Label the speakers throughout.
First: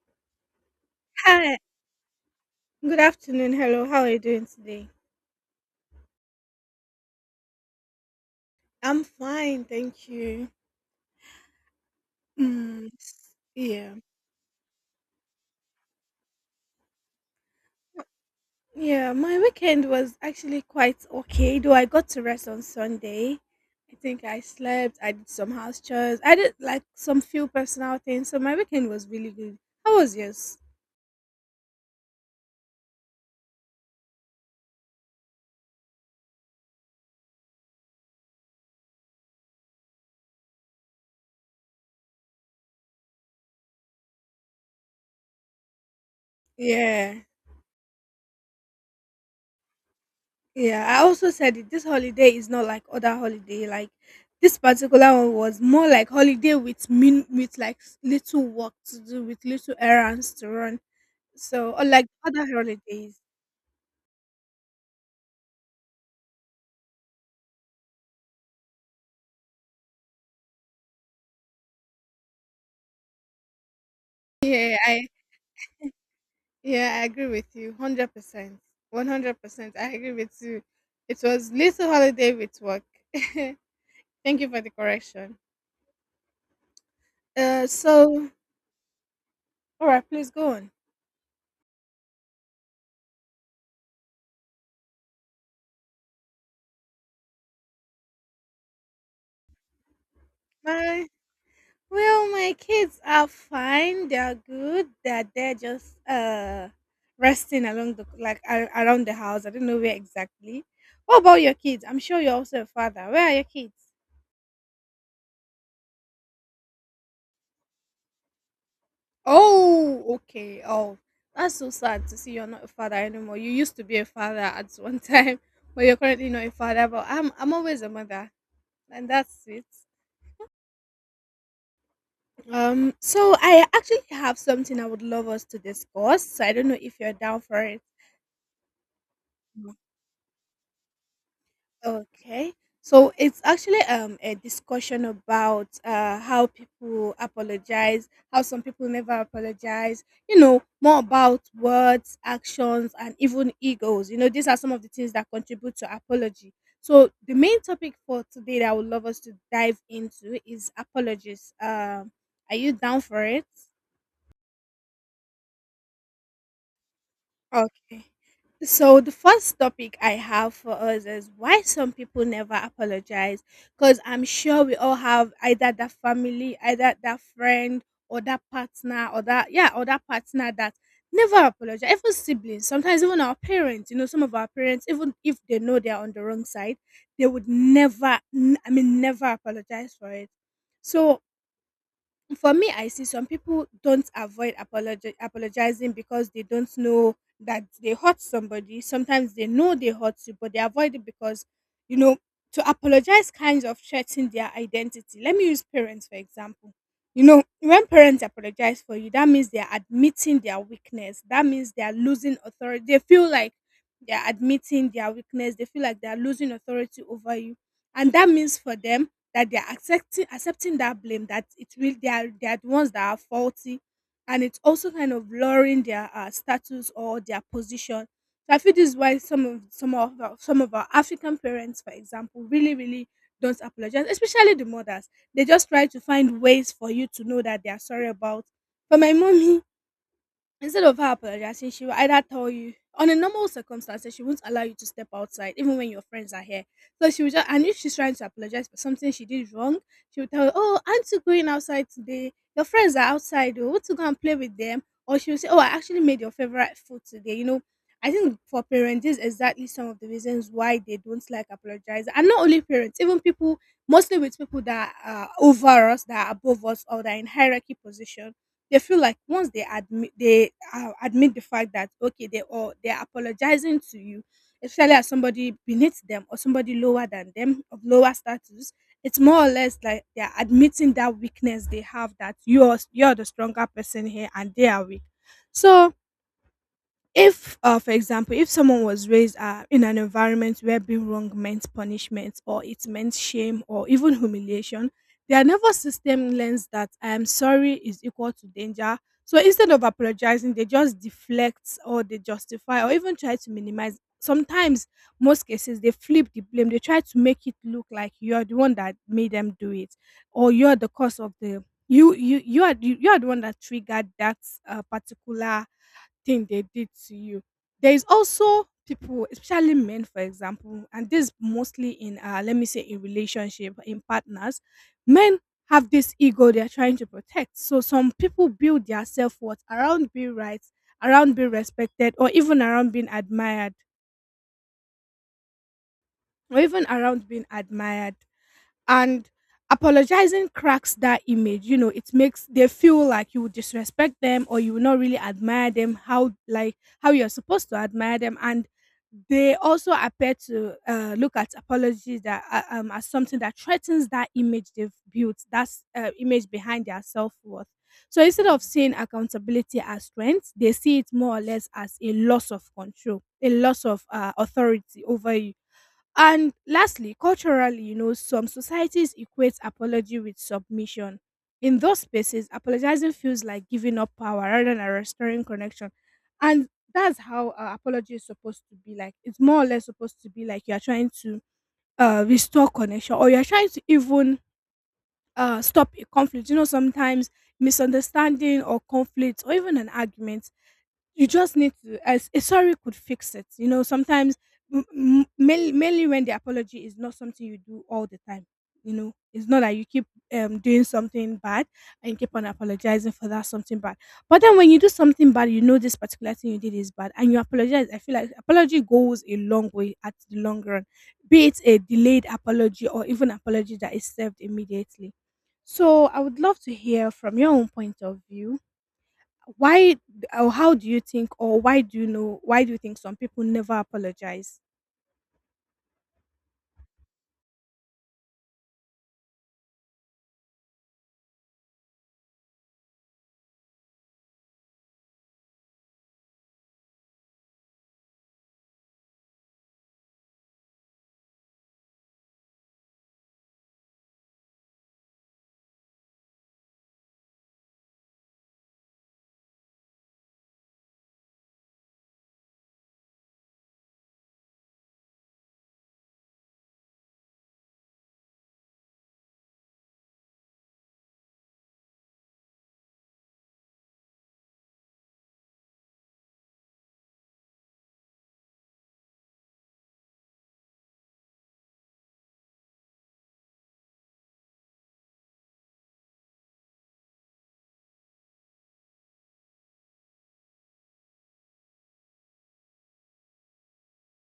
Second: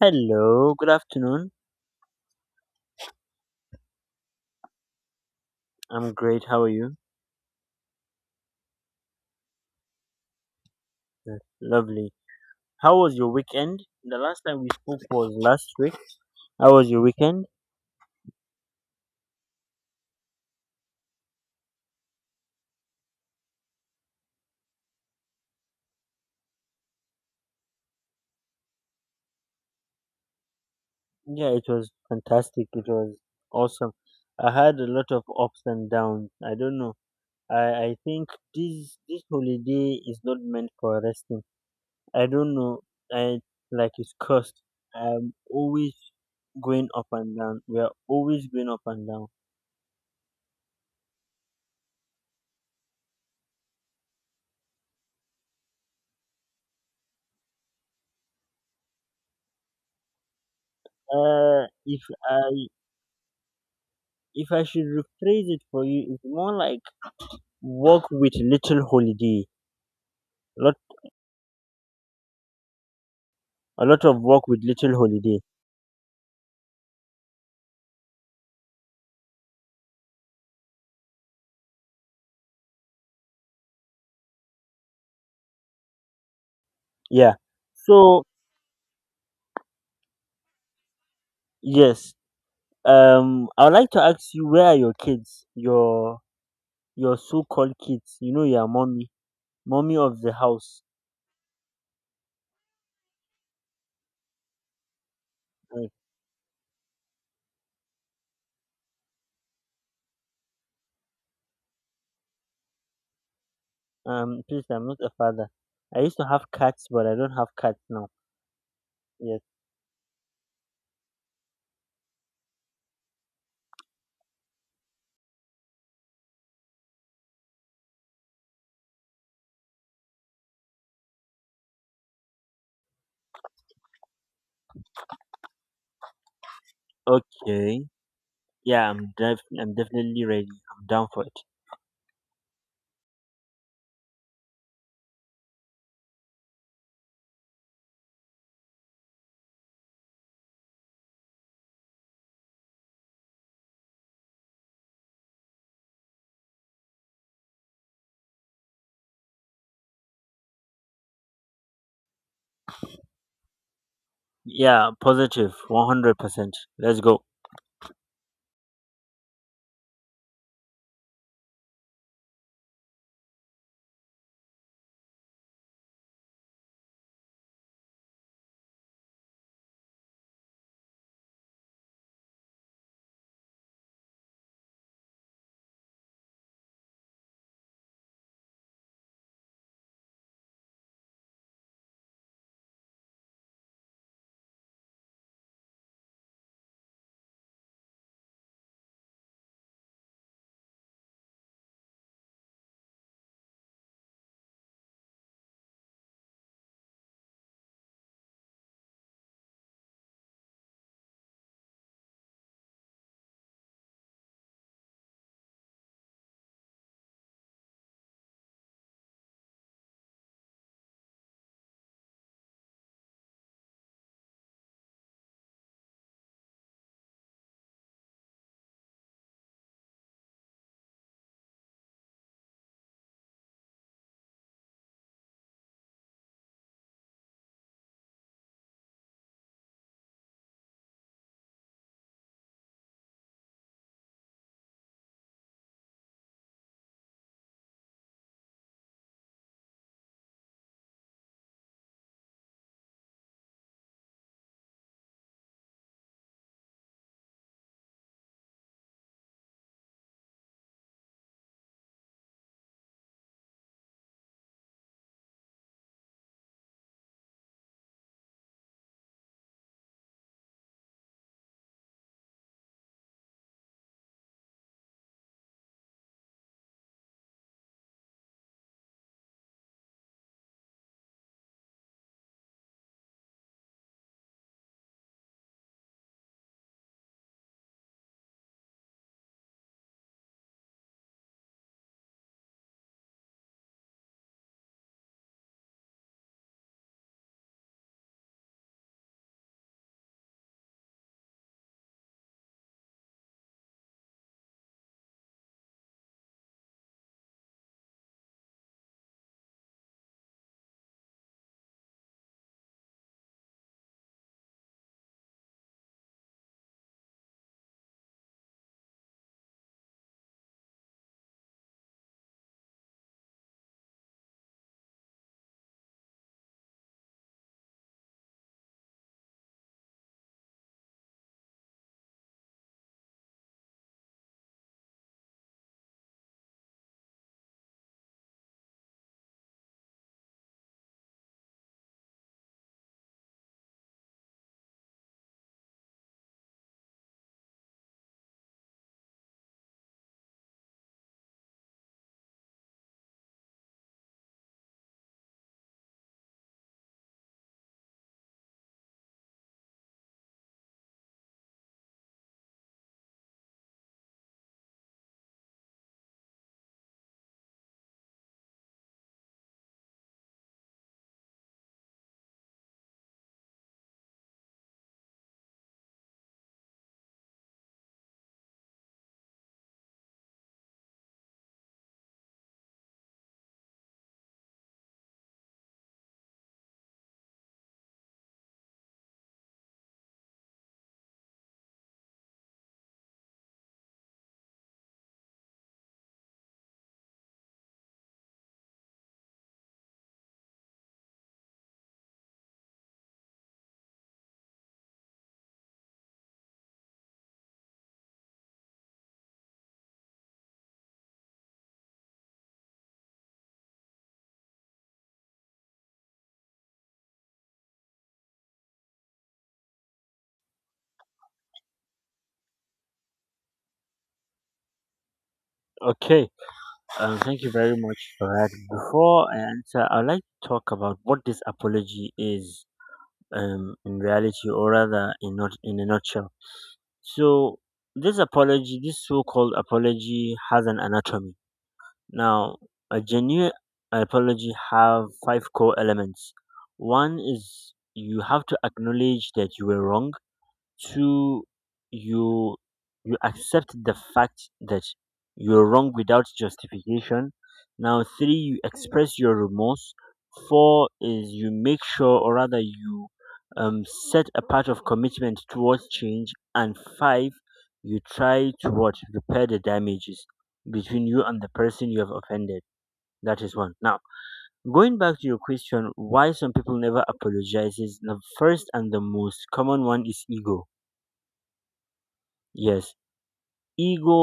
Speaker 1: Hello, good afternoon.
Speaker 2: Hi, good afternoon. Hello, how are you doing today?
Speaker 1: I'm great. How are you?
Speaker 2: I'm fine, thank you.
Speaker 1: Yes. Lovely. How was your weekend?
Speaker 2: Yeah.
Speaker 1: The last time we spoke was last week. How was your weekend?
Speaker 2: Yeah, my weekend was actually quite okay, though I got to rest on Sunday. I think I slept, I did some house chores, I did like some few personal things, so my weekend was really good. How was yours?
Speaker 1: Yeah, it was fantastic. It was awesome. I had a lot of ups and downs. I don't know. I think this holiday is not meant for resting. I don't know. I like it's cursed. I'm always going up
Speaker 2: Yeah.
Speaker 1: and down. We are always going up and down.
Speaker 2: Yeah, I also said it. This holiday is not like other holiday. Like this particular one was more like holiday with min with like s- little work to do, with little errands to run.
Speaker 1: Uh,
Speaker 2: So
Speaker 1: if
Speaker 2: unlike other
Speaker 1: I.
Speaker 2: holidays,
Speaker 1: If I should rephrase it for you, it's more like work with little holiday. A lot, a lot of work with
Speaker 2: Yeah,
Speaker 1: little
Speaker 2: I
Speaker 1: holiday.
Speaker 2: yeah, I agree with you. 100%. 100%. I agree with you. It was little holiday with work. Thank you for the correction.
Speaker 1: Yeah.
Speaker 2: uh,
Speaker 1: So
Speaker 2: so all right, please go on.
Speaker 1: yes, I would like to ask you, where are your kids? Your so-called kids. You know, your mommy, mommy of the house.
Speaker 2: Bye. Well, my kids are fine. They're good. They're
Speaker 1: Like,
Speaker 2: just resting along the like a- around the house. I don't know where exactly. What about your kids? I'm sure you're also a father. Where are your kids?
Speaker 1: please, I'm not a father. I used to have cats, but I don't have cats now. Yes.
Speaker 2: Oh, okay. Oh, that's so sad to see you're not a father anymore. You used to be a father at one time, but you're currently not a father. But I'm always a mother, and that's it. So I actually have something I would love us to discuss. So I don't know if you're down for it.
Speaker 1: Okay. I'm definitely ready. I'm down for it.
Speaker 2: Okay. So it's actually a discussion about how people apologize, how some people never apologize, you know, more about words, actions and even egos. You know, these are some of the things that contribute to apology. So the main topic for today that I would love us to dive into is apologies. Are you down for it?
Speaker 1: Yeah, positive, 100%. Let's go.
Speaker 2: Okay. So the first topic I have for us is why some people never apologize. Because I'm sure we all have either that family, either that friend, or that partner, or that partner that never apologize. Even siblings, sometimes even our parents. You know, some of our parents, even if they know they are on the wrong side, they would never. N- I mean, never apologize for it. So for me, I see some people don't apologizing because they don't know that they hurt somebody. Sometimes they know they hurt you, but they avoid it because, you know, to apologize kinds of threaten their identity. Let me use parents for example. You know, when parents apologize for you, that means they are admitting their weakness, that means they are losing authority. They feel like they are losing authority over you, and that means for them that they're accepting that blame, that it will they are, the ones that are faulty. And it's also kind of lowering their status or their position. So I feel this is why some of our African parents for example really really don't apologize, especially the mothers. They just try to find ways for you to know that they are sorry about. For my mommy, instead of her apologizing, she will either tell you on a normal circumstances, she won't allow you to step outside, even when your friends are here. So she will just, and if she's trying to apologize for something she did wrong, she will tell you, "Oh, aren't you going outside today? Your friends are outside, oh, won't you go and play with them?" Or she will say, "Oh, I actually made your favorite food today." You know, I think for parents, this is exactly some of the reasons why they don't like apologize. And not only parents, even people, mostly with people that are over us, that are above us, or that are in hierarchy position, they feel like once they admit the fact that okay they're apologizing to you, especially as somebody beneath them or somebody lower than them of lower status, it's more or less like they're admitting that weakness they have, that you're the stronger person here and they are weak. So if for example, if someone was raised in an environment where being wrong meant punishment or it meant shame or even humiliation, their nervous system learns that "I am sorry" is equal to danger. So instead of apologizing, they just deflect or they justify or even try to minimize. Sometimes, most cases, they flip the blame. They try to make it look like you're the one that made them do it, or you're the cause of the you are the one that triggered that particular thing they did to you. There is also people, especially men, for example, and this mostly in, let me say, in relationship, in partners, men have this ego they're trying to protect. So some people build their self worth around being right, around being respected, or even around being admired. And apologizing cracks that image. You know, it makes they feel like you would disrespect them or you will not really admire them, how you're supposed to admire them. And they also appear to look at apologies that as something that threatens that image they've built, that's image behind their self-worth. So instead of seeing accountability as strength, they see it more or less as a loss of control, a loss of authority over you. And lastly, culturally, you know, some societies equate apology with submission. In those spaces, apologizing feels like giving up power rather than restoring connection. And that's how apology is supposed to be like. It's more or less supposed to be like you're trying to restore connection, or you're trying to even stop a conflict. You know, sometimes misunderstanding or conflict or even an argument, you just need to, as a sorry could fix it, you know. Sometimes mainly when the apology is not something you do all the time, you know, it's not that you keep doing something bad and you keep on apologizing for that something bad. But then when you do something bad, you know this particular thing you did is bad, and you apologize, I feel like apology goes a long way at the long run, be it a delayed apology or even apology that is served immediately. So I would love to hear from your own point of view, why or how do you think or why do you know why do you think some people never apologize?
Speaker 1: Okay. Thank you very much for that. Before I answer, I'd like to talk about what this apology is in reality, or rather, in not in a nutshell. So, this apology, this so-called apology, has an anatomy. Now, a genuine apology have five core elements. One is you have to acknowledge that you were wrong. Two, you you accept the fact that you're wrong without justification. Now three, you express your remorse. Four is you make sure, or rather you, um, set a path of commitment towards change. And five, you try to what, repair the damages between you and the person you have offended. That is one. Now, going back to your question, why some people never apologizes, the first and the most common one is ego. Yes, ego.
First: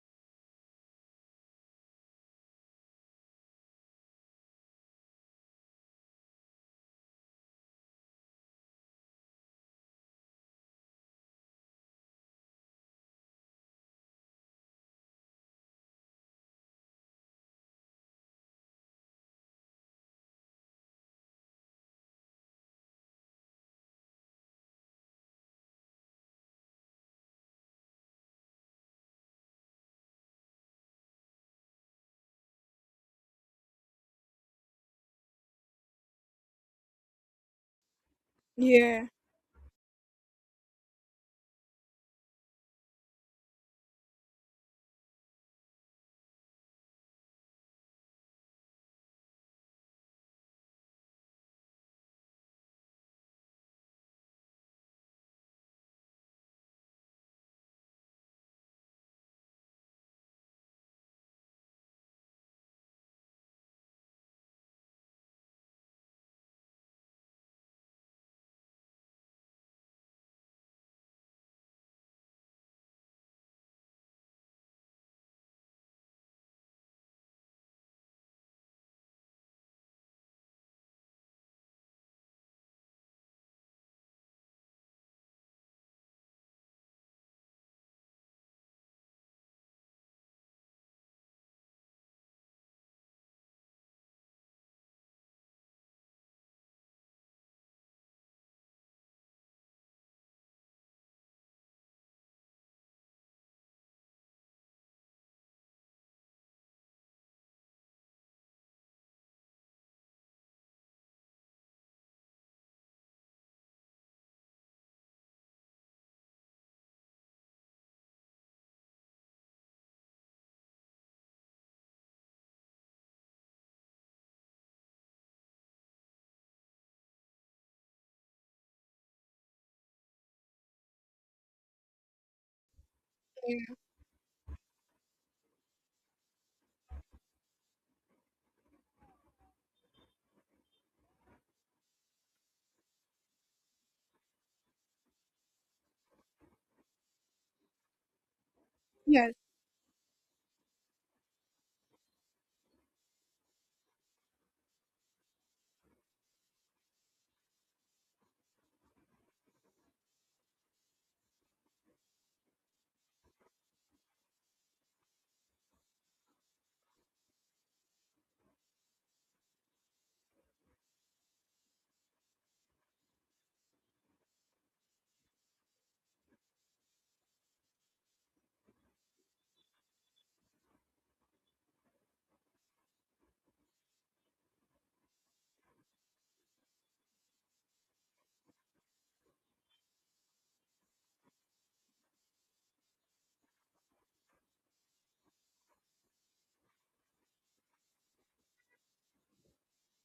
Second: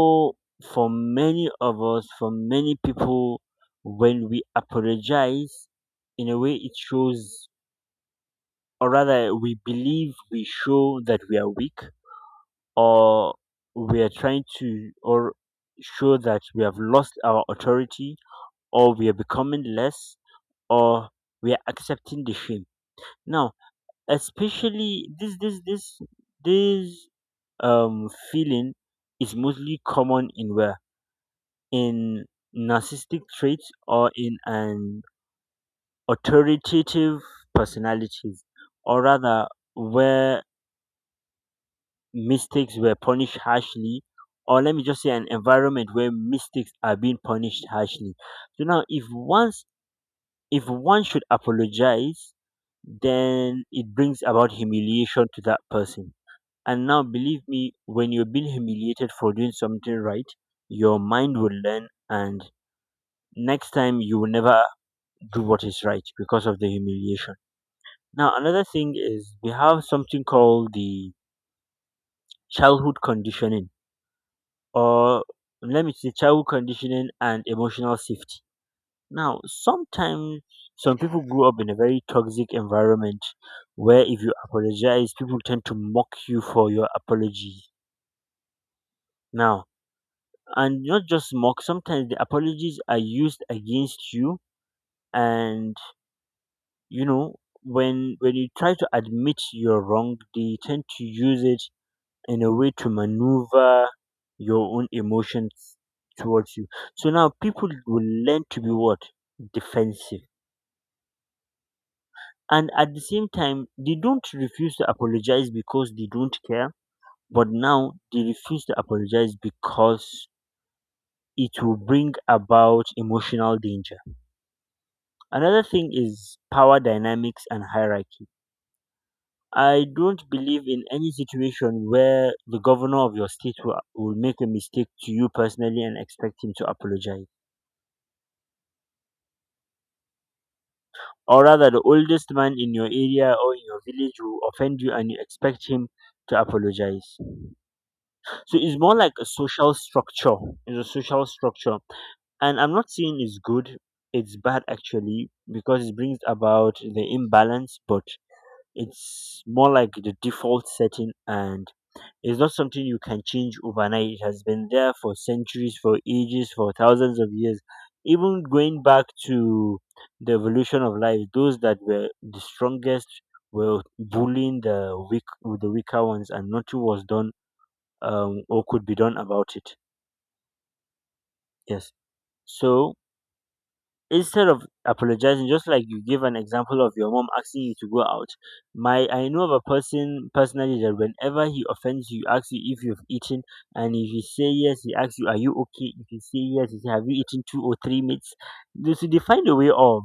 Speaker 1: For many of us, for many people, when we apologize, in a way it shows, or rather, we believe we show that we are weak, or we are trying to, or show that we have lost our authority, or we are becoming less, or we are accepting the shame. Now, especially this, this, this, this feeling is mostly common in where, in narcissistic traits or in an authoritative personalities, or
Speaker 2: Yeah.
Speaker 1: rather where mistakes were punished harshly, or let me just say an environment where mistakes are being punished harshly. So now if once, if one should apologize, then it brings about humiliation to that person. And now believe me, when you're being humiliated for doing something right, your mind will learn, and next time you will never do what is right because of the humiliation. Now, another thing is we have something called the childhood conditioning, or let me say childhood conditioning and emotional safety. Now, sometimes some people grew up in a very toxic environment where if you apologize, people tend to mock you for your apology. Now, and not just mock, sometimes the apologies are used against you. And you know, when you try to admit you're wrong, they tend to use it in a way to maneuver your own emotions towards you. So now people will learn to be what, defensive, and at the same time they don't refuse to apologize because they don't care, but now they refuse to apologize because it will bring about emotional danger. Another thing is power dynamics and hierarchy. I don't believe in any situation where the governor of your state
Speaker 2: Yeah.
Speaker 1: will make a mistake to you personally and expect him to apologize. Or rather, the oldest man in your area or in your village will offend you and you expect him to apologize. So it's more like a
Speaker 2: Yes.
Speaker 1: social structure. It's a social structure. And I'm not saying it's good, it's bad actually, because it brings about the imbalance. But it's more like the default setting, and it's not something you can change overnight. It has been there for centuries, for ages, for thousands of years. Even going back to the evolution of life, those that were the strongest were bullying the weak, the weaker ones, and nothing was done or could be done about it. Yes. So instead of apologizing, just like you give an example of your mom asking you to go out, my I know of a person personally that whenever he offends you, he asks you if you've eaten, and if you say yes, he asks you, "Are you okay?" If you say yes, he say, "Have you eaten two or three meats?" They find a way of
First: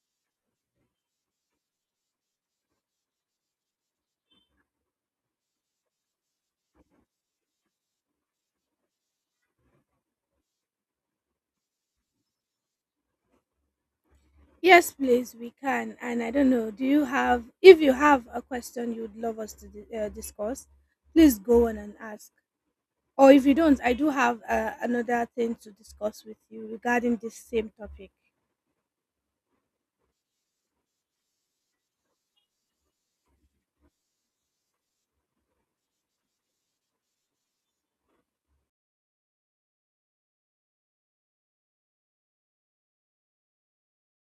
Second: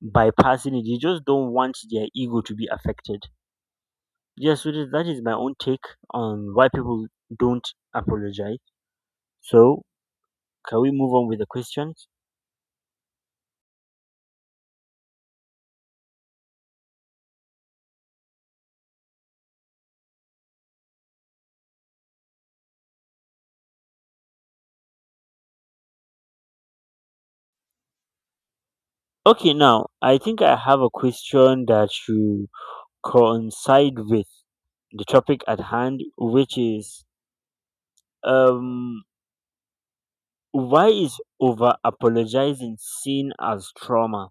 Speaker 1: bypassing it. They just don't want their ego to be affected. Yes, so that that is my own take on why people don't apologize. So, can we move on with the questions?
Speaker 2: Yes, please, we can. And I don't know, do you have if you have a question you'd love us to discuss, please go on and ask. Or if you don't, I do have another thing to discuss with you regarding this same topic.
Speaker 1: Okay, now I think I have a question that should coincide with the topic at hand, which is um, why is over apologizing seen as trauma?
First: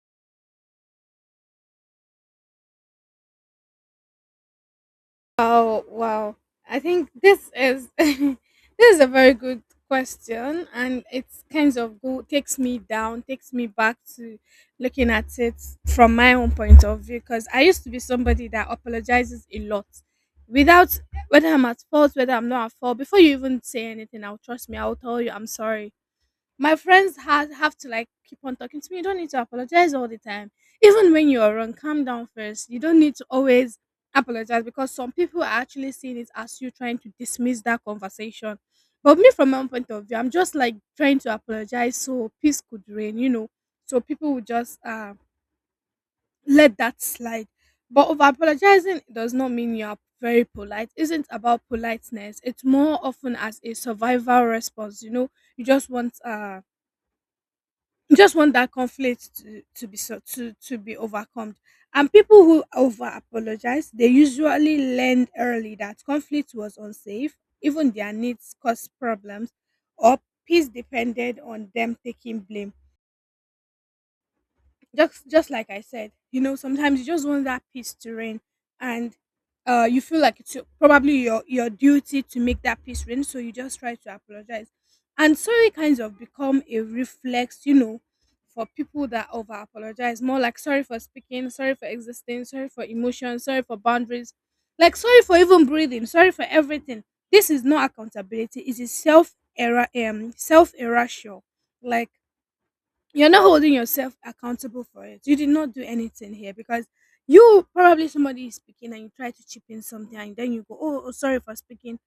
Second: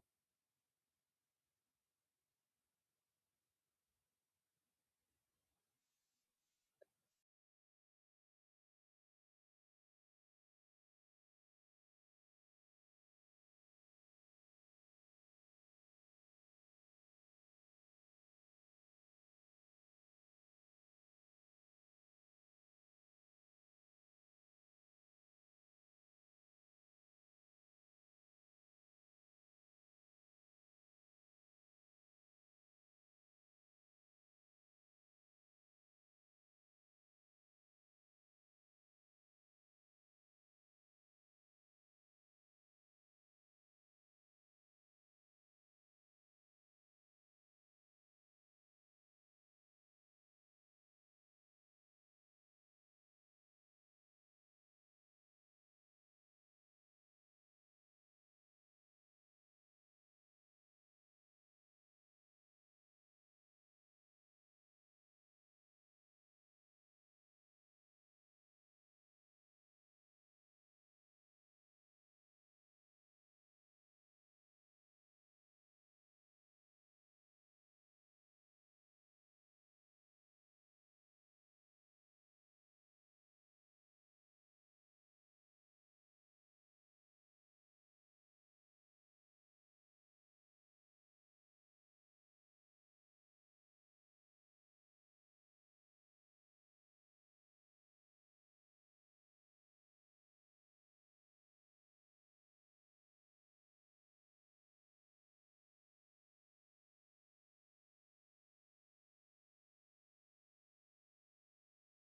Speaker 2: Oh wow! I think this is this is a very good question, and it's kind of go takes me down, takes me back to looking at it from my own point of view. Because I used to be somebody that apologizes a lot, without, whether I'm at fault, whether I'm not at fault. Before you even say anything, I'll trust me, I'll tell you I'm sorry. My friends have to like keep on talking to me. You don't need to apologize all the time. Even when you're wrong, calm down first. You don't need to always apologize because some people are actually seeing it as you trying to dismiss that conversation. But me, from my own point of view, I'm just like trying to apologize so peace could reign, you know, so people would just let that slide. But over apologizing does not mean you are very polite. Isn't about politeness. It's more often as a survival response. You know, you just want that conflict to be, to be overcome. And people who over apologize, they usually learned early that conflict was unsafe, even their needs caused problems, or peace depended on them taking blame. Just like I said, you know, sometimes you just want that peace to reign, and you feel like it's probably your duty to make that peace reign, so you just try to apologize, and sorry kinds of become a reflex, you know, for people that over apologize, more like sorry for speaking, sorry for existing, sorry for emotion, sorry for boundaries, like sorry for even breathing, sorry for everything. This is not accountability; it is self erasure, like you're not holding yourself accountable for it. You did not do anything here because you probably somebody is speaking and you try to chip in something and then you go, oh, sorry for speaking,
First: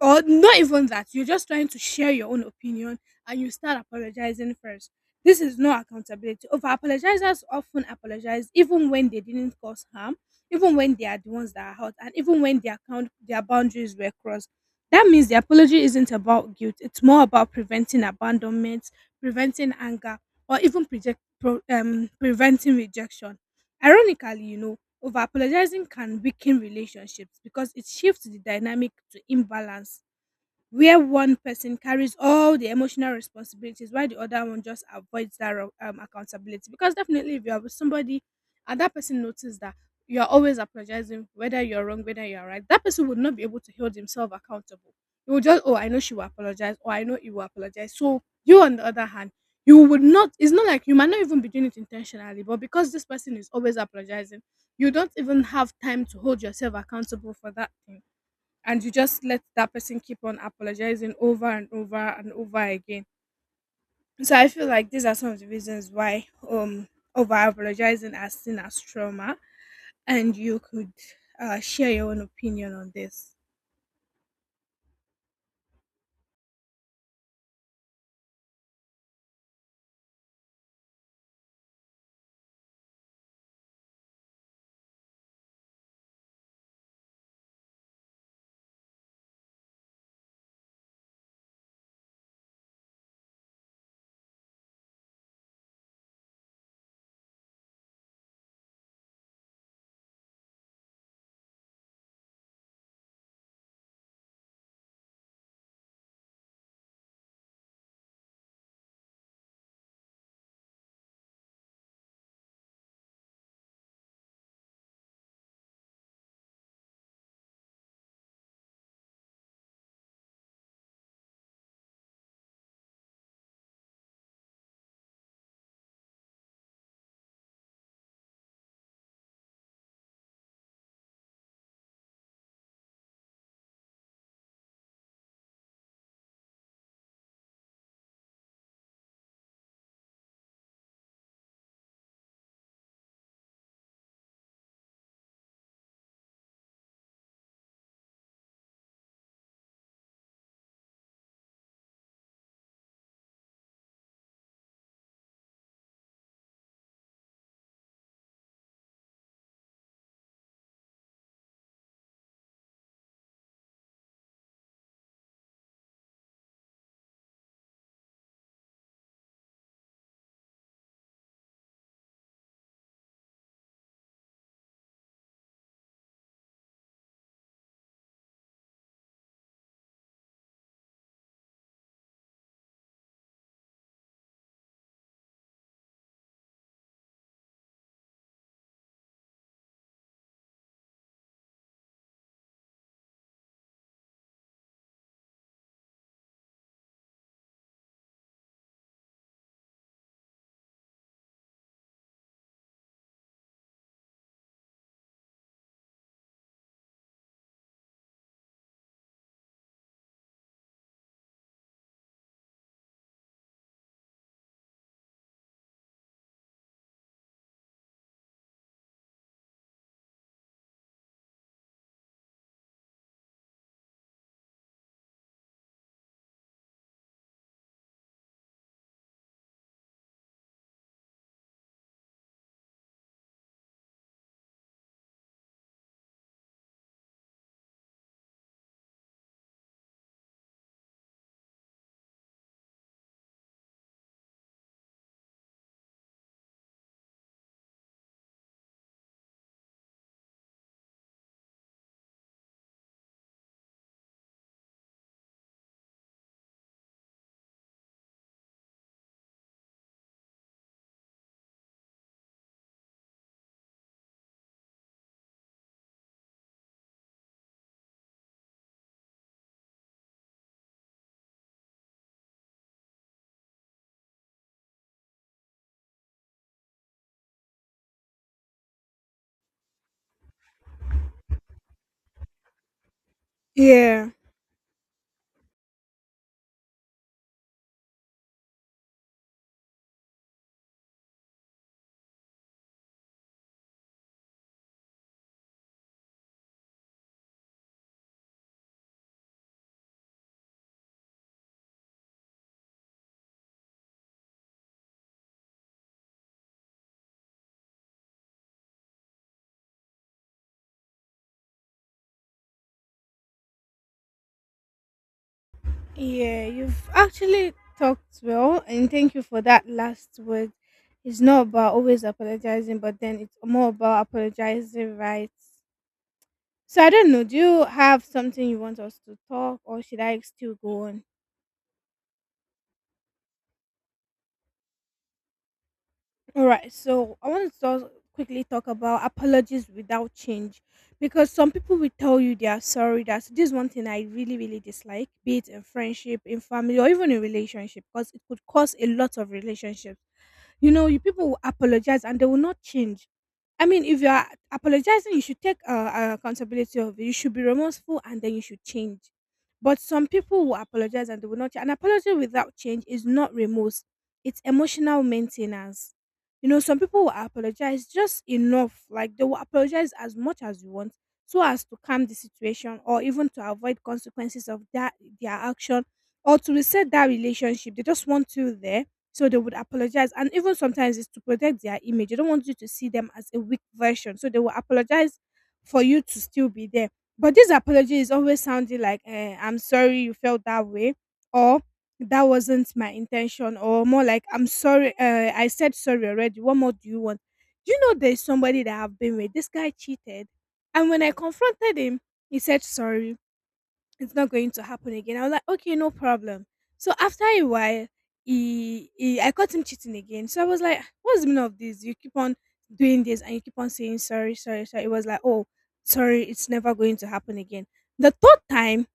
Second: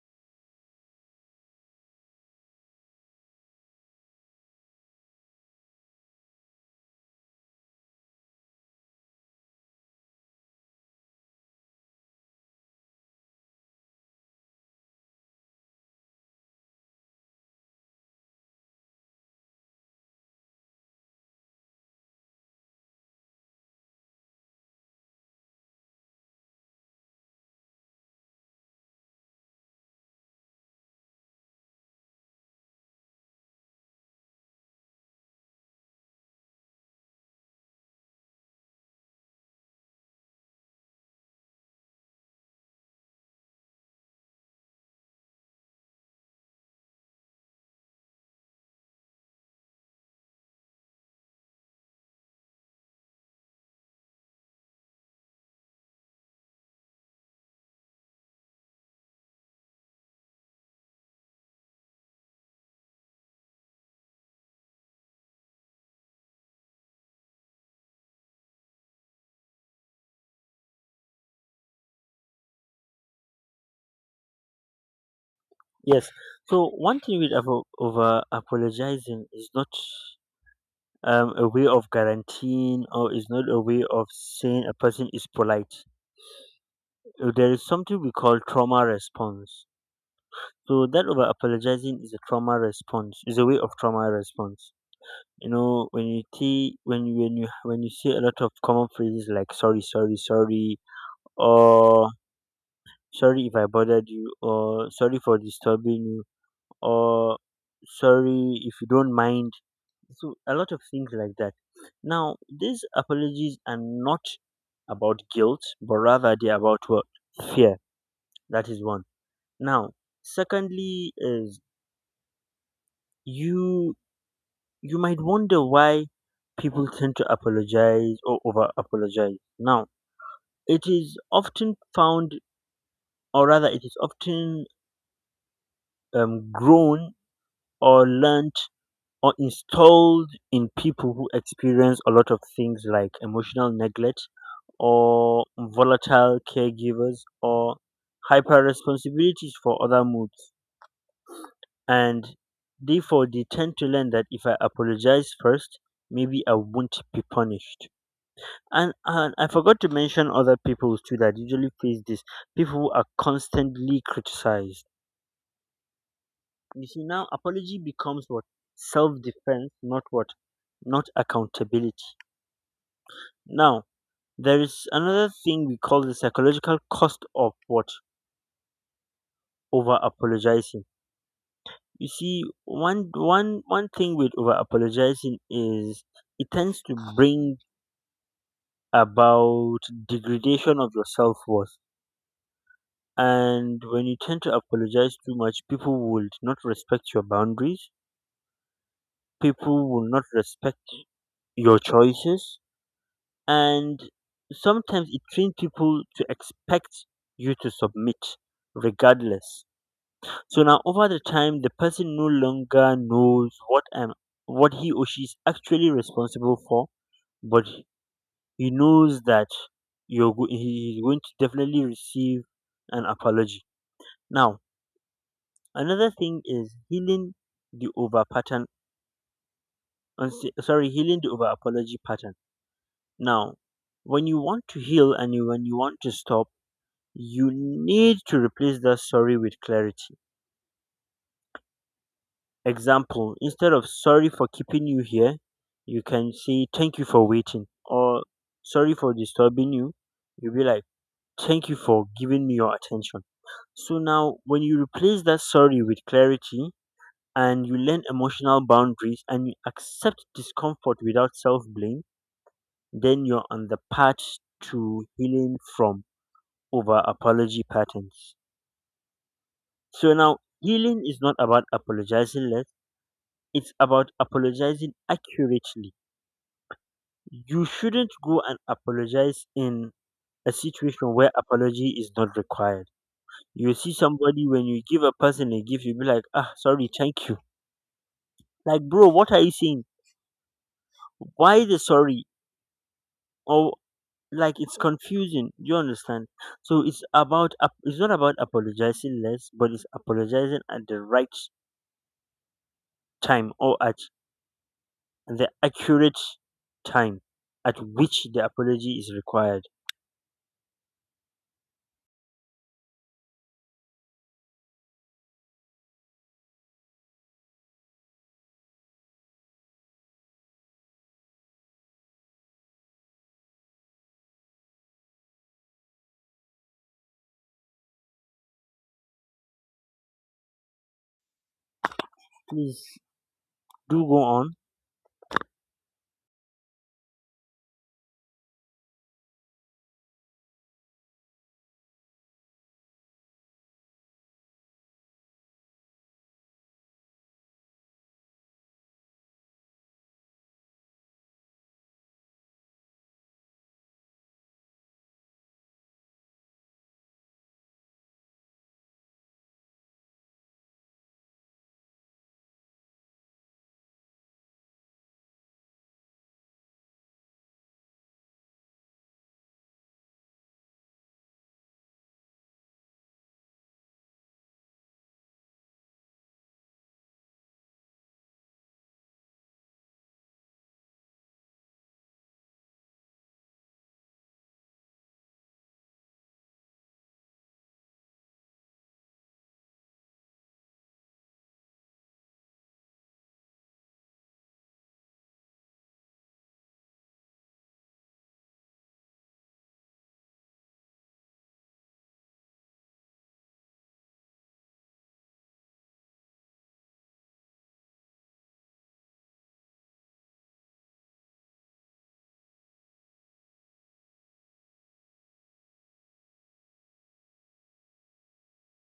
Speaker 2: or not even that, you're just trying to share your own opinion and you start apologizing first. This is not accountability. Over apologizers often apologize even when they didn't cause harm, even when they are the ones that are hurt, and even when their account their boundaries were crossed. That means the apology isn't about guilt, it's more about preventing abandonment, preventing anger, or even preventing rejection, ironically, over apologizing can weaken relationships because it shifts the dynamic to imbalance, where one person carries all the emotional responsibilities while the other one just avoids accountability. Because definitely if you are with somebody and that person notices that you are always apologizing, whether you're wrong, whether you're right, that person would not be able to hold himself accountable. He will just, oh, I know she will apologize, or I know he will apologize. So you on the other hand, you would not, it's not like you might not even be doing it intentionally, but because this person is always apologizing, you don't even have time to hold yourself accountable for that thing, and you just let that person keep on apologizing over and over and over again. So I feel like these are some of the reasons why over apologizing as seen as trauma, and you could share your own opinion on this.
Speaker 1: Yes. So one thing with over apologizing is not a way of guaranteeing, or is not a way of saying a person is polite. There is something we call trauma response. So that over apologizing is a trauma response, is a way of trauma response. You know, when you see when you see a lot of common phrases like sorry, sorry, sorry, or sorry if I bothered you, or sorry for disturbing you, or sorry if you don't mind. So a lot of things like that. Now these apologies are not about guilt, but rather they're about what? Fear. That is one. Now, secondly is you you might wonder why people tend to apologize or over apologize. Now, it is often found, or rather, it is often grown or learnt or installed in people who experience a lot of things like emotional neglect or volatile caregivers or hyper responsibilities for other moods. And therefore, they tend to learn that if I apologize first, maybe I won't be punished. And I forgot to mention other people too that usually face this, people who are constantly criticized. You see, now apology becomes what, self-defense, not what, not accountability. Now, there is another thing we call the psychological cost of what, over apologizing. You see, one thing with over apologizing is it tends to bring about degradation of your self-worth. And when you tend to apologize too much, people will not respect your boundaries. People will not respect your choices. And sometimes it trains people to expect you to submit regardless. So now over the time, the person no longer knows what he or she is actually responsible for, but he knows that he is going to definitely receive an apology. Now, another thing is healing the over pattern, sorry, healing the over apology pattern. Now, when you want to heal, when you want to stop, you need to replace that sorry with clarity. Example, instead of sorry for keeping you here, you can say thank you for waiting. Or sorry for disturbing you, you'll be like, thank you for giving me your attention. So now, when you replace that sorry with clarity, and you learn emotional boundaries and you accept discomfort without self blame, then you're on the path to healing from over apology patterns. So now, healing is not about apologizing less, it's about apologizing accurately. You shouldn't go and apologize in a situation where apology is not required. You see
Speaker 2: Yeah,
Speaker 1: somebody, when you give a person a gift, you be like, ah, sorry, thank you. Like, bro, what are you saying? Why the sorry? Or like it's confusing, you understand. So it's about it's not about apologizing less, but it's apologizing at the right time, or at the accurate time at which the apology is required.
Speaker 2: yeah, you've actually talked well, and thank you for that last word. It's not about always apologizing, but then it's more about apologizing right. So I don't know. Do you have something you want us to talk, or should I still go on?
Speaker 1: Please do go on.
Speaker 2: All right, so I want to talk, quickly talk about apologies without change, because some people will tell you they are sorry. That's This is one thing I really, really dislike, be it in friendship, in family, or even in relationship, because it could cause a lot of relationships. You know, you people will apologize and they will not change. I mean, if you are apologizing, you should take accountability of it. You should be remorseful and then you should change. But some people will apologize and they will not. Change. An apology without change is not remorse, it's emotional maintenance. You know, some people will apologize just enough, like they will apologize as much as you want, so as to calm the situation or even to avoid consequences of that their action, or to reset that relationship. They just want you there, so they would apologize. And even sometimes it's to protect their image. They don't want you to see them as a weak version. So they will apologize for you to still be there. But this apology is always sounding like, eh, I'm sorry you felt that way, or that wasn't my intention, or more like, I'm sorry, I said sorry already. What more do you want? Do you know there's somebody that I've been with? This guy cheated. And when I confronted him, he said sorry, it's not going to happen again. I was like, okay, no problem. So after a while, he I caught him cheating again. So I was like, what's the meaning of this? You keep on doing this and you keep on saying sorry, sorry, sorry. It was like, oh, sorry, it's never going to happen again. The third time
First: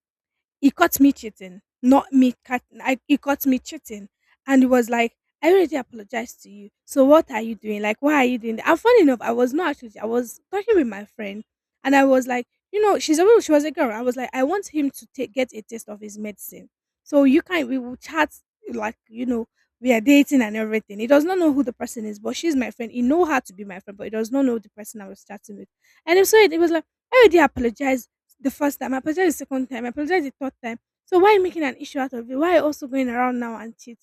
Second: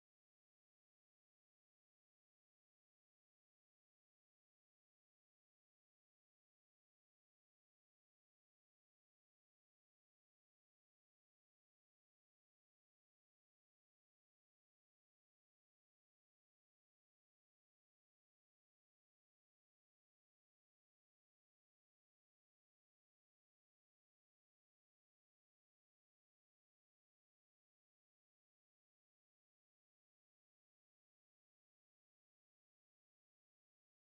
Speaker 2: he caught me cheating, not me. He caught me cheating, and he was like, "I already apologized to you. So what are you doing? Like, why are you doing that?" And funny enough, I was not actually. I was talking with my friend, and I was like, you know, she was a girl. I was like, I want him to take get a taste of his medicine. So you can we will chat, like, you know, we are dating and everything. He does not know who the person is, but she's my friend. He know her to be my friend, but he does not know the person I was chatting with. And so it was like, I already apologized the first time. I apologized the second time. I apologized the third time. So why making an issue out of it? Why also going around now and cheat?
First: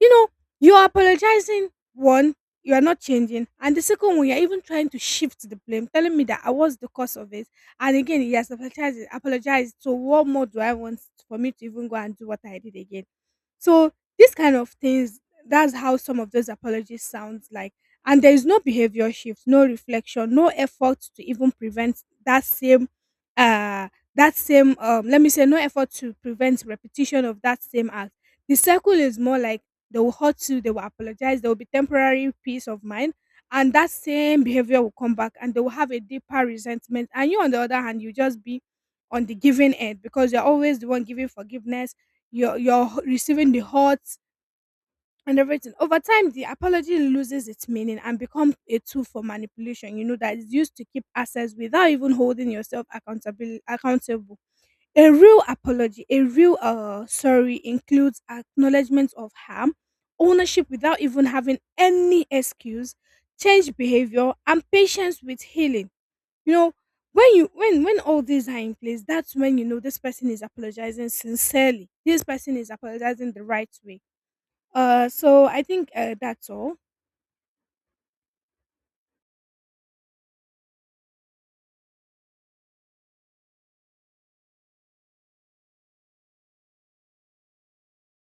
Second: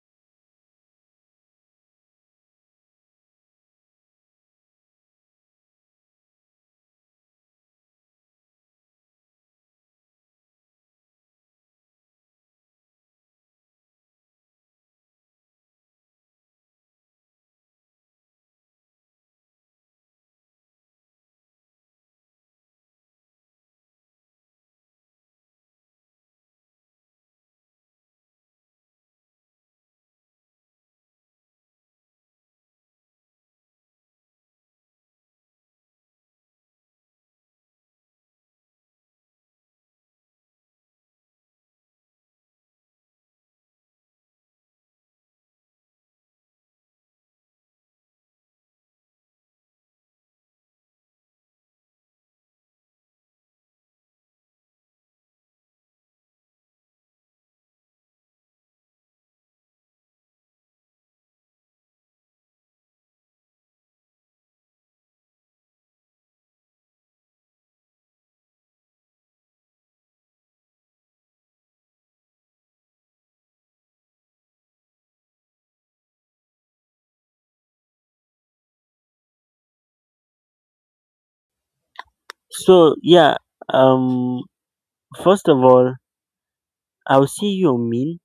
Speaker 2: You know, you are apologizing, one, you are not changing, and the second one, you're even trying to shift the blame, telling me that I was the cause of it. And again, yes, apologized. Apologized. So what more do I want for me to even go and do what I did again? So these kind of things, that's how some of those apologies sounds like. And there is no behavior shift, no reflection, no effort to even prevent that same uh let me say no effort to prevent repetition of that same act. The circle is more like they will hurt you, they will apologize, there will be temporary peace of mind, and that same behavior will come back and they will have a deeper resentment. And you on the other hand, you just be on the giving end because you're always the one giving forgiveness, you're receiving the hurt and everything. Over time, the apology loses its meaning and becomes a tool for manipulation. You know that is used to keep assets without even holding yourself accountable. Accountable. A real apology, a real sorry, includes acknowledgement of harm, ownership without even having any excuse, change behavior, and patience with healing. You know, when you when all these are in place, that's when you know this person is apologizing sincerely, this person is apologizing the right way. So I think, that's all.
Speaker 1: So yeah, um first of all, I'll see you mean,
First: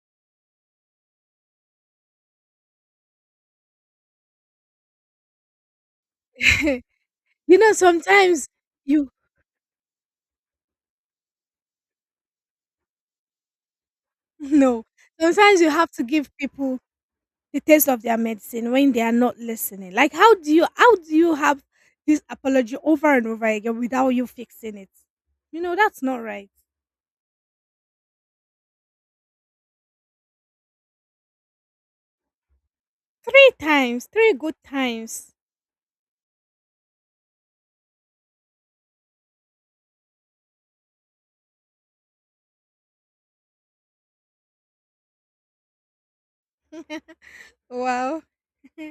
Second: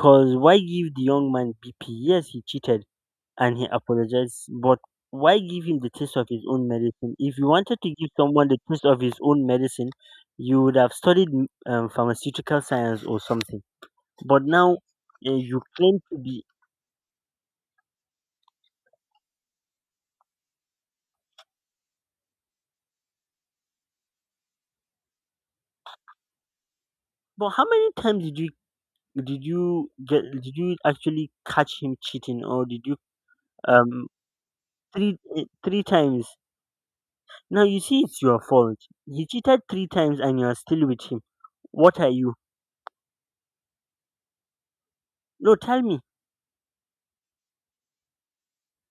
Speaker 1: cause why give the young man bp? Yes, he cheated and he apologized. But why give him the taste of his own
Speaker 2: You
Speaker 1: medicine? If you
Speaker 2: know,
Speaker 1: wanted to give
Speaker 2: sometimes
Speaker 1: someone the taste of
Speaker 2: you
Speaker 1: his own medicine, you would have studied pharmaceutical science or something. But now
Speaker 2: no, sometimes
Speaker 1: you
Speaker 2: you have
Speaker 1: claim
Speaker 2: to
Speaker 1: to
Speaker 2: give
Speaker 1: be.
Speaker 2: people the taste of their medicine when they are not listening. Like, how do you have this apology over and over again without you fixing it? You know, that's not right.
Speaker 1: But how many times did you, did you get did you actually catch him cheating, or did you
Speaker 2: Three times,
Speaker 1: um
Speaker 2: three good
Speaker 1: three
Speaker 2: times.
Speaker 1: three times? Now you see it's your fault. He cheated three times and you are still with him. What are you? No, tell me.
Speaker 2: Wow.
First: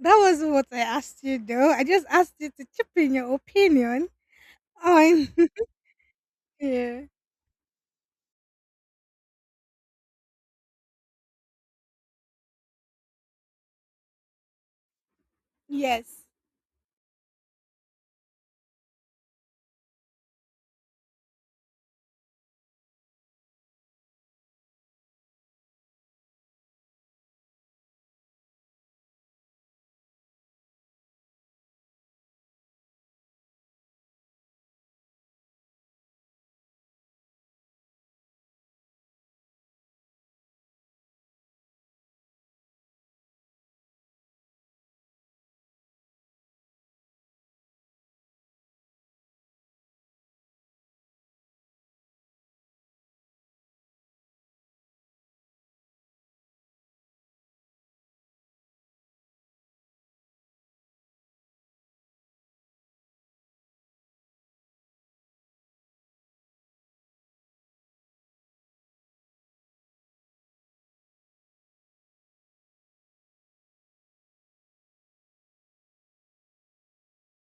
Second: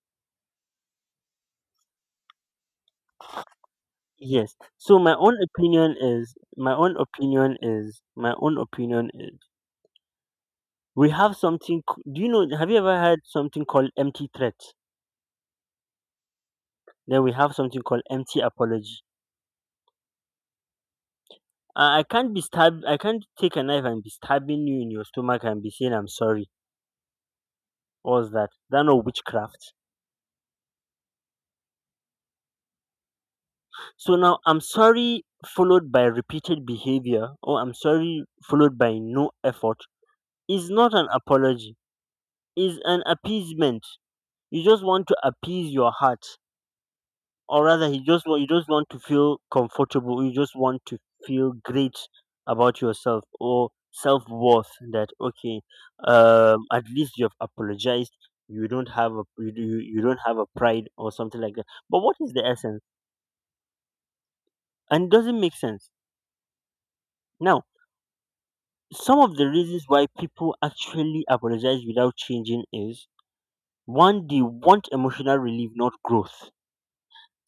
Speaker 2: That was what I asked you though. I just asked you to chip in your opinion
Speaker 1: Yes. So my
Speaker 2: on
Speaker 1: own opinion is
Speaker 2: yeah.
Speaker 1: my own opinion is we have something. Do you know? Have you ever heard something called empty threat?
Speaker 2: Yes.
Speaker 1: Then we have something called empty apology. I can't be stab. I can't take a knife and be stabbing you in your stomach and be saying I'm sorry. What's that? That no witchcraft. So now I'm sorry followed by repeated behavior, or I'm sorry followed by no effort, is not an apology. Is an appeasement. You just want to appease your heart, or rather you just want to feel comfortable, you just want to feel great about yourself or self-worth. That okay, at least you have apologized, you don't have a you don't have a pride or something like that. But what is the essence? And it doesn't make sense. Now, some of the reasons why people actually apologize without changing is: one, they want emotional relief, not growth.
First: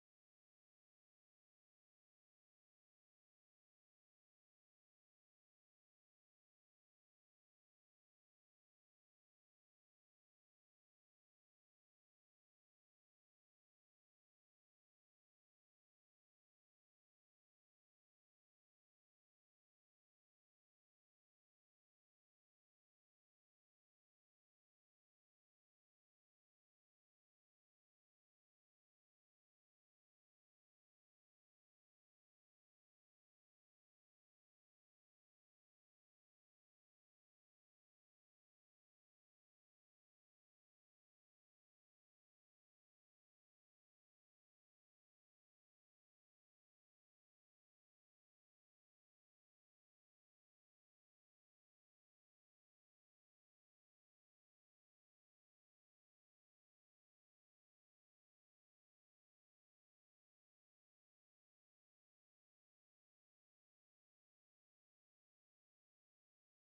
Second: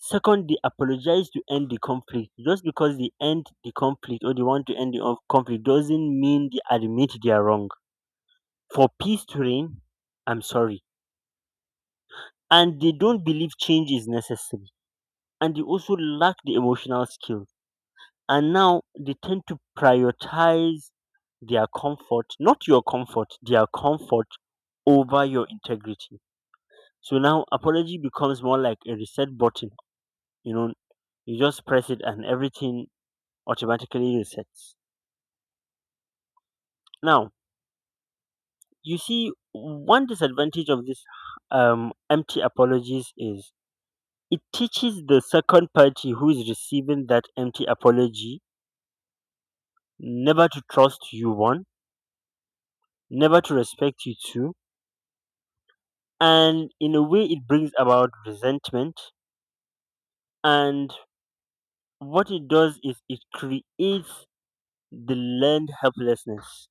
Speaker 1: Second, they apologize to end the conflict. Just because they end the conflict or they want to end the conflict doesn't mean they admit they are wrong. For peace to reign, I'm sorry. And they don't believe change is necessary. And they also lack the emotional skills. And now they tend to prioritize their comfort, not your comfort, their comfort over your integrity. So now apology becomes more like a reset button. You know, you just press it and everything automatically resets. Now, you see, one disadvantage of this empty apologies is it teaches the second party who is receiving that empty apology never to trust you, one, never to respect you, two, and in a way, it brings about resentment. And what it does is it creates the learned helplessness.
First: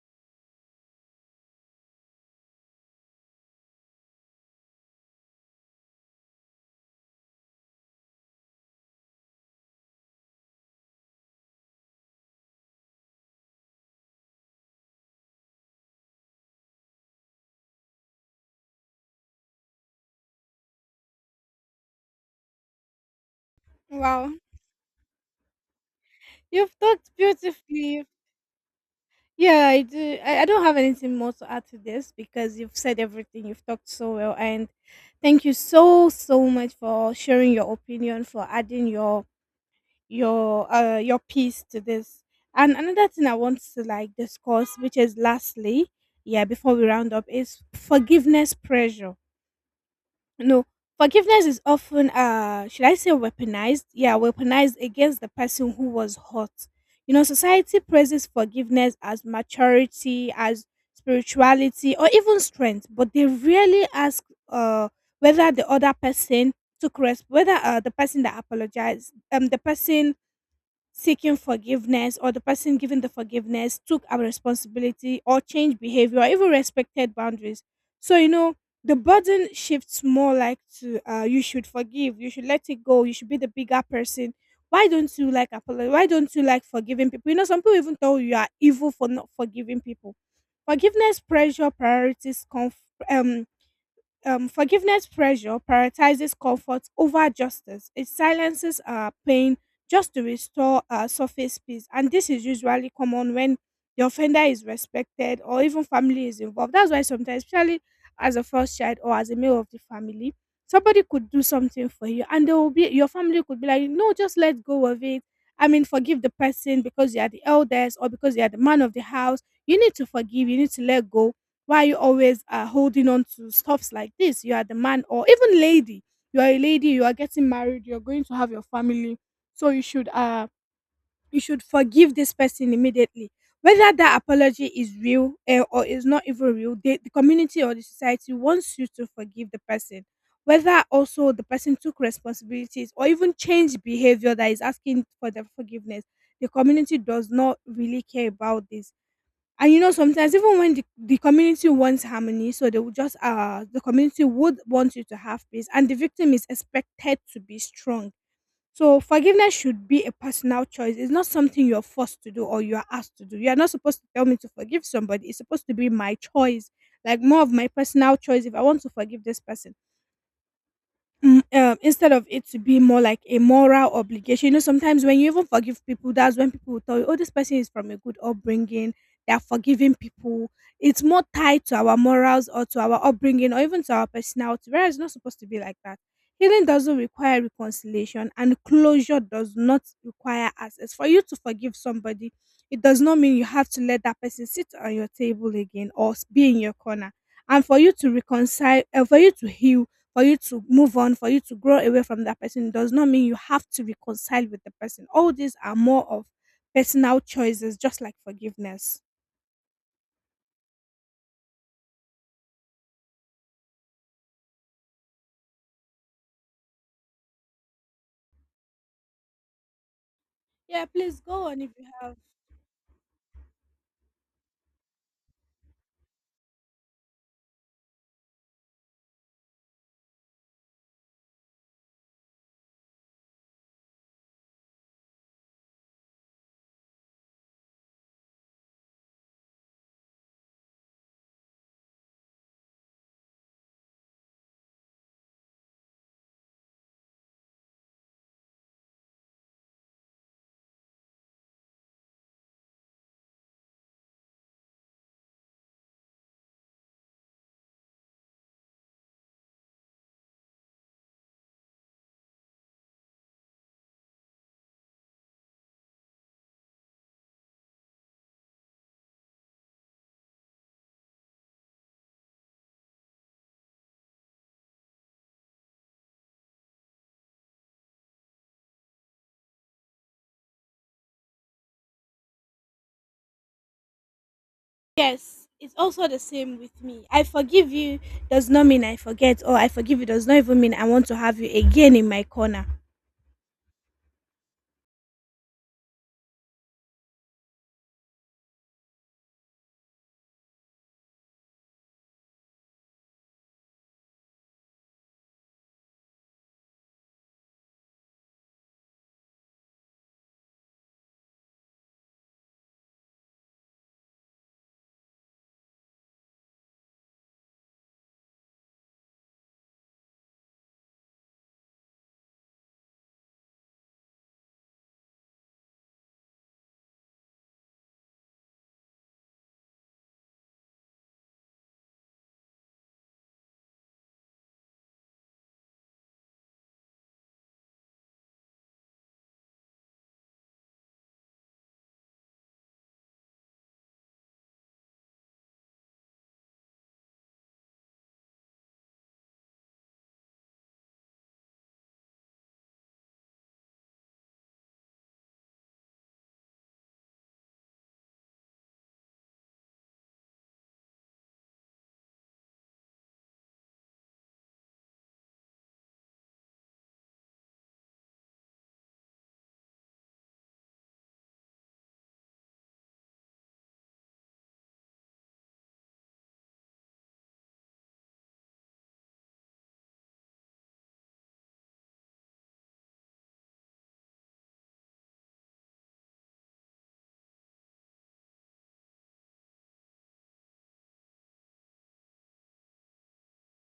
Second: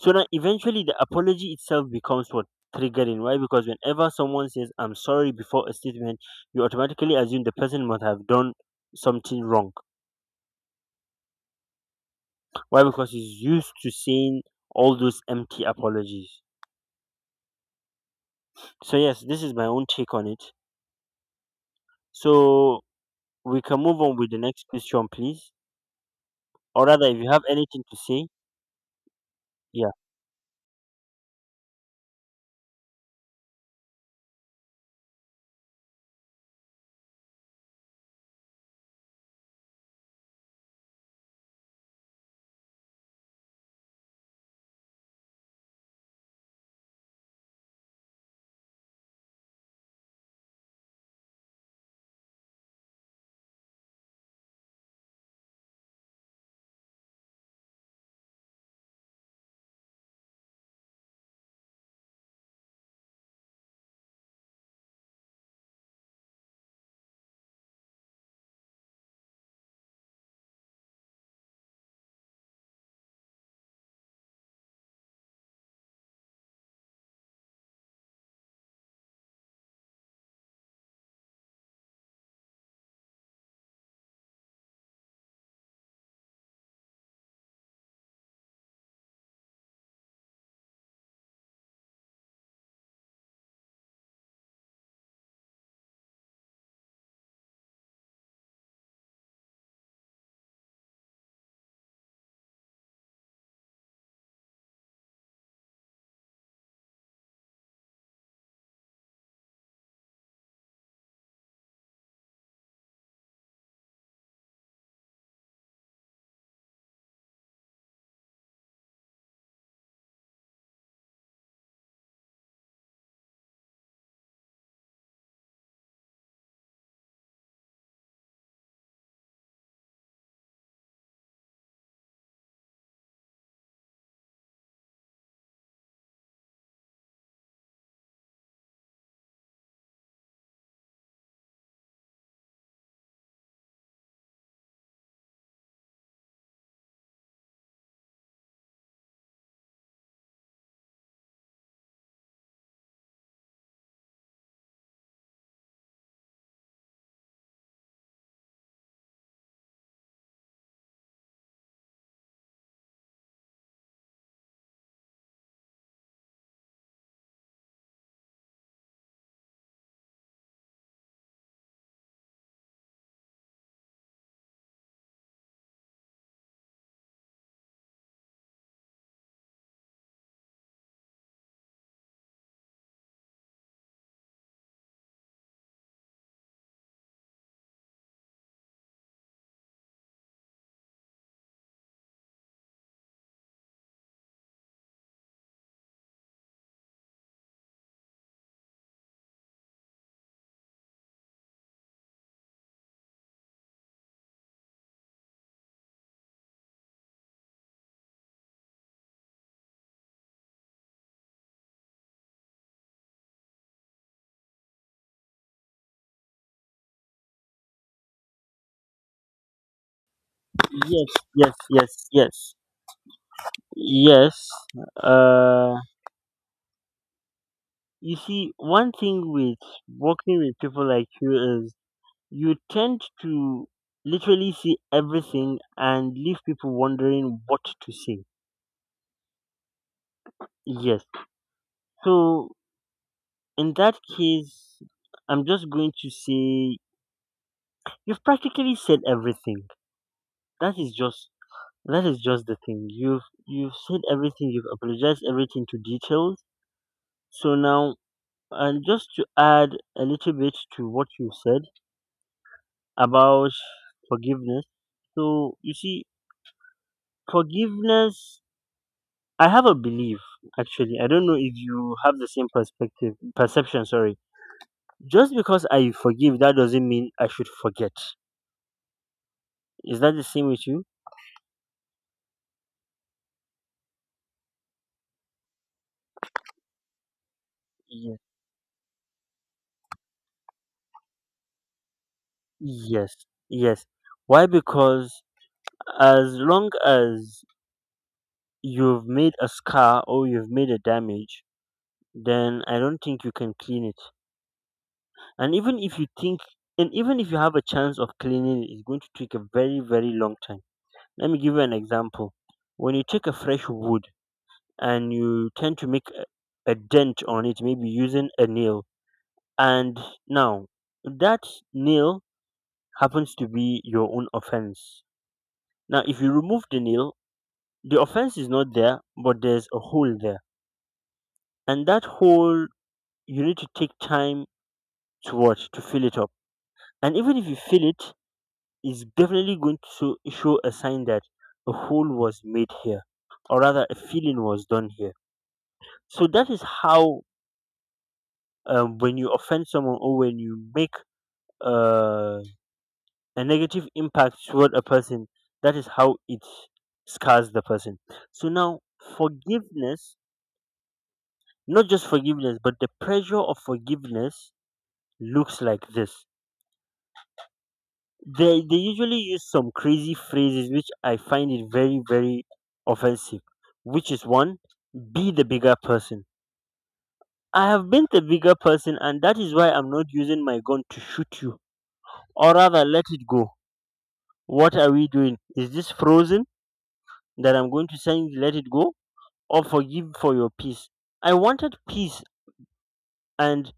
Speaker 1: So now eventually the apology itself becomes what? Triggering. Why? Because whenever someone says I'm sorry before a statement, you automatically assume the person must have done something wrong. Why? Because he's used to saying all those empty apologies. So yes, this is my own take on it. So we can move on with
Speaker 2: Wow.
Speaker 1: the next question, please.
Speaker 2: You've
Speaker 1: Or rather,
Speaker 2: talked
Speaker 1: if you have anything to
Speaker 2: beautifully.
Speaker 1: say,
Speaker 2: Yeah, I
Speaker 1: yeah.
Speaker 2: do. I don't have anything more to add to this because you've said everything. You've talked so well. And thank you so, so much for sharing your opinion, for adding your your piece to this. And another thing I want to like discuss, which is lastly, yeah, before we round up, is forgiveness pressure. No, forgiveness is often, should I say, weaponized? Yeah, weaponized against the person who was hurt. You know, society praises forgiveness as maturity, as spirituality, or even strength, but they rarely ask uh, whether the other person whether the person that apologized, the person seeking forgiveness or the person giving the forgiveness took our responsibility or changed behavior or even respected boundaries. So, you know, the burden shifts more like to, you should forgive, you should let it go, you should be the bigger person. Why don't you like apologize? Why don't you like forgiving people? You know, some people even tell you you are evil for not forgiving people. Forgiveness pressure priorities conf- um Forgiveness pressure prioritizes comfort over justice. It silences our pain just to restore our surface peace. And this is usually common when the offender is respected or even family is involved. That's why sometimes, especially as a first child or as a male of the family, somebody could do something for you and they will be, your family could be like, no, just let go of it. I mean, forgive the person because you are the eldest or because you are the man of the house. You need to forgive, you need to let go. Why are you always holding on to stuffs like this? You are the man, or even lady. You are a lady. You are getting married. You are going to have your family, so you should forgive this person immediately. Whether that apology is real, eh, or is not even real, the community or the society wants you to forgive the person. Whether also the person took responsibilities or even changed behavior that is asking for the forgiveness, the community does not really care about this. And you know sometimes even when the community wants harmony, so they will just, the community would want you to have peace, and the victim is expected to be strong. So forgiveness should be a personal choice. It's not something you're forced to do or you're asked to do. You're not supposed to tell me to forgive somebody. It's supposed to be my choice, like more of my personal choice if I want to forgive this person. Instead of it to be more like a moral obligation. You know, sometimes when you even forgive people, that's when people will tell you, oh, this person is from a good upbringing, they are forgiving people. It's more tied to our morals or to our upbringing or even to our personality, whereas it's not supposed to be like that. Healing doesn't require reconciliation, and closure does not require access. For you to forgive somebody, it does not mean you have to let that person sit on your table again or be in your corner. And for you to reconcile, for you to heal, for you to move on, for you to grow away from that person, does not mean you have to reconcile with the person. All these are more of personal choices, just like forgiveness. Yeah,
Speaker 1: Yes,
Speaker 2: please go
Speaker 1: yes,
Speaker 2: on if you
Speaker 1: yes,
Speaker 2: have.
Speaker 1: yes. Yes. Uh you see, one thing with working with people like you is you tend to literally see everything and leave people wondering what to say. Yes. So in that case, I'm just going to say you've practically said everything. That is just that is just the thing. You've said everything. You've apologized everything to details. So now, and just to add a little bit to what you said about forgiveness. So you see, forgiveness, I have a belief actually. I don't know if you have the same perspective, perception, sorry. Just because I forgive, that doesn't mean I should forget. Is that the same with you?
Speaker 2: Yes, it's also the same with me. I forgive you
Speaker 1: Yes.
Speaker 2: does not mean I forget, or I forgive you does not even mean I want to have you again in my corner.
Speaker 1: Yes. Yes. Why? Because as long as you've made a scar or you've made a damage, then I don't think you can clean it. And even if you think and even if you have a chance of cleaning it, it's going to take a very, very long time. Let me give you an example. When you take a fresh wood and you tend to make a dent on it, maybe using a nail. And now that nail happens to be your own offense. Now, if you remove the nail, the offense is not there, but there's a hole there. And that hole, you need to take time to what? To fill it up. And even if you fill it, it's definitely going to show a sign that a hole was made here, or rather, a feeling was done here. So that is how, when you offend someone or when you make uh, a negative impact toward a person, that is how it scars the person. So now, forgiveness, not just forgiveness, but the pressure of forgiveness looks like this. They usually use some crazy phrases, which I find it very, very offensive, which is: one, be the bigger person. I have been the bigger person, and that is why I'm not using my gun to shoot you, or rather, let it go. What are we doing? Is this frozen? That I'm going to send you, let it go, or forgive for your peace. I wanted peace and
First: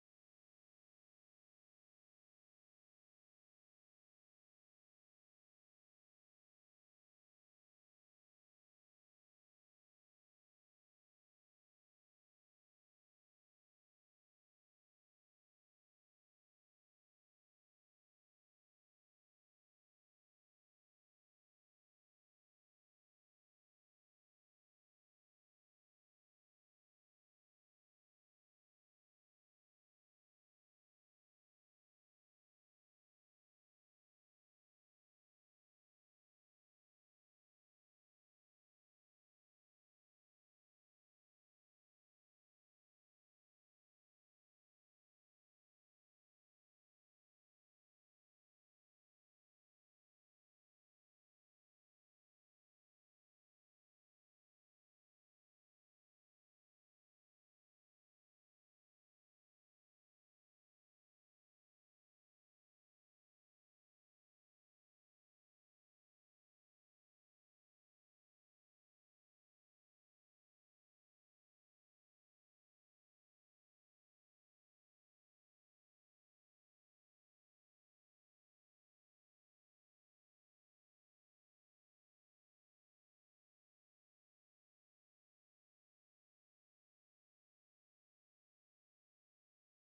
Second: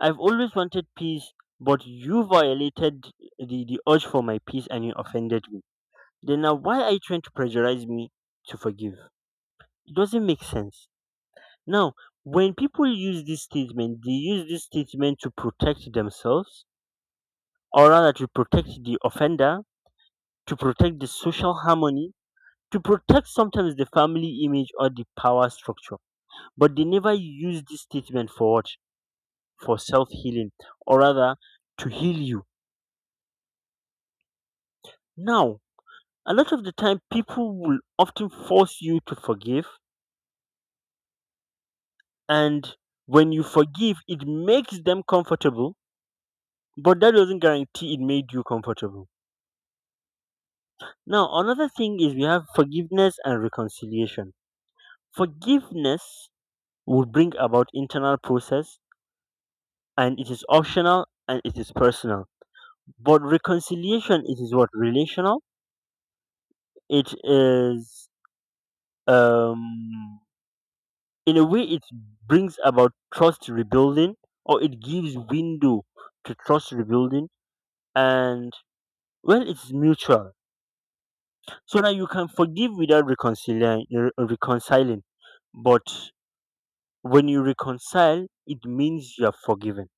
Speaker 1: I've always wanted peace, but you violated the urge for my peace and you offended me. Then now why are you trying to pressurize me to forgive? It doesn't make sense. Now, when people use this statement, they use this statement to protect themselves, or rather to protect the offender, to protect the social harmony, to protect sometimes the family image or the power structure. But they never use this statement for what? For self healing, or rather, to heal you. Now, a lot of the time, people will often force you to forgive, and when you forgive, it makes them comfortable, but that doesn't guarantee it made you comfortable. Now, another thing is we have forgiveness and reconciliation. Forgiveness will bring about internal process, and it is optional and it is personal. But reconciliation, it is what? Relational. It is, um in a way, it brings about trust rebuilding, or it gives window to trust rebuilding. And well, it's mutual, so that you can forgive without reconciling. But when you reconcile, it means you are forgiven.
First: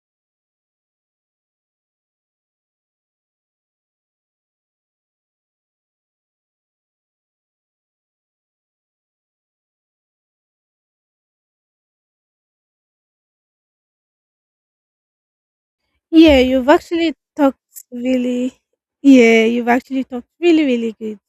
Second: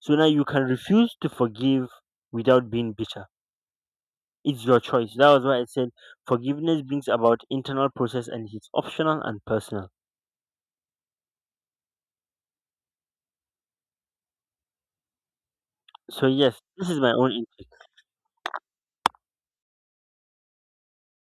Speaker 1: So now you can refuse to forgive without being bitter. It's your choice. That was why I said forgiveness brings about internal process and it's optional and personal. So
Speaker 2: Yeah,
Speaker 1: yes,
Speaker 2: you've
Speaker 1: this is my
Speaker 2: actually
Speaker 1: own
Speaker 2: talked
Speaker 1: intake.
Speaker 2: really, yeah, you've actually talked really, really good.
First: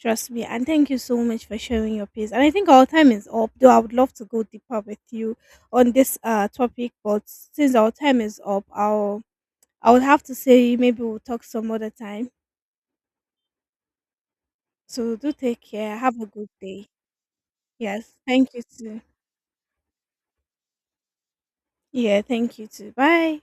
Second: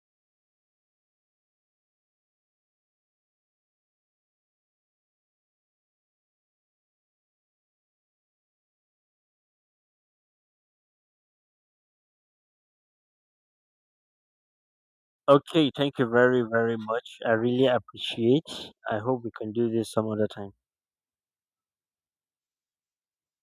Speaker 2: Trust me. And thank you so much for sharing your piece. And I think our time is up, though I would love to go deeper with you on this topic, but since our time is up, I would have to say maybe we'll talk some other time. So do take
Speaker 1: Okay,
Speaker 2: care.
Speaker 1: thank you
Speaker 2: Have a
Speaker 1: very
Speaker 2: good
Speaker 1: very
Speaker 2: day.
Speaker 1: much. I really
Speaker 2: Yes, thank you
Speaker 1: appreciate. I
Speaker 2: too.
Speaker 1: hope we can do this some other time.
Speaker 2: Yeah, thank you too. Bye.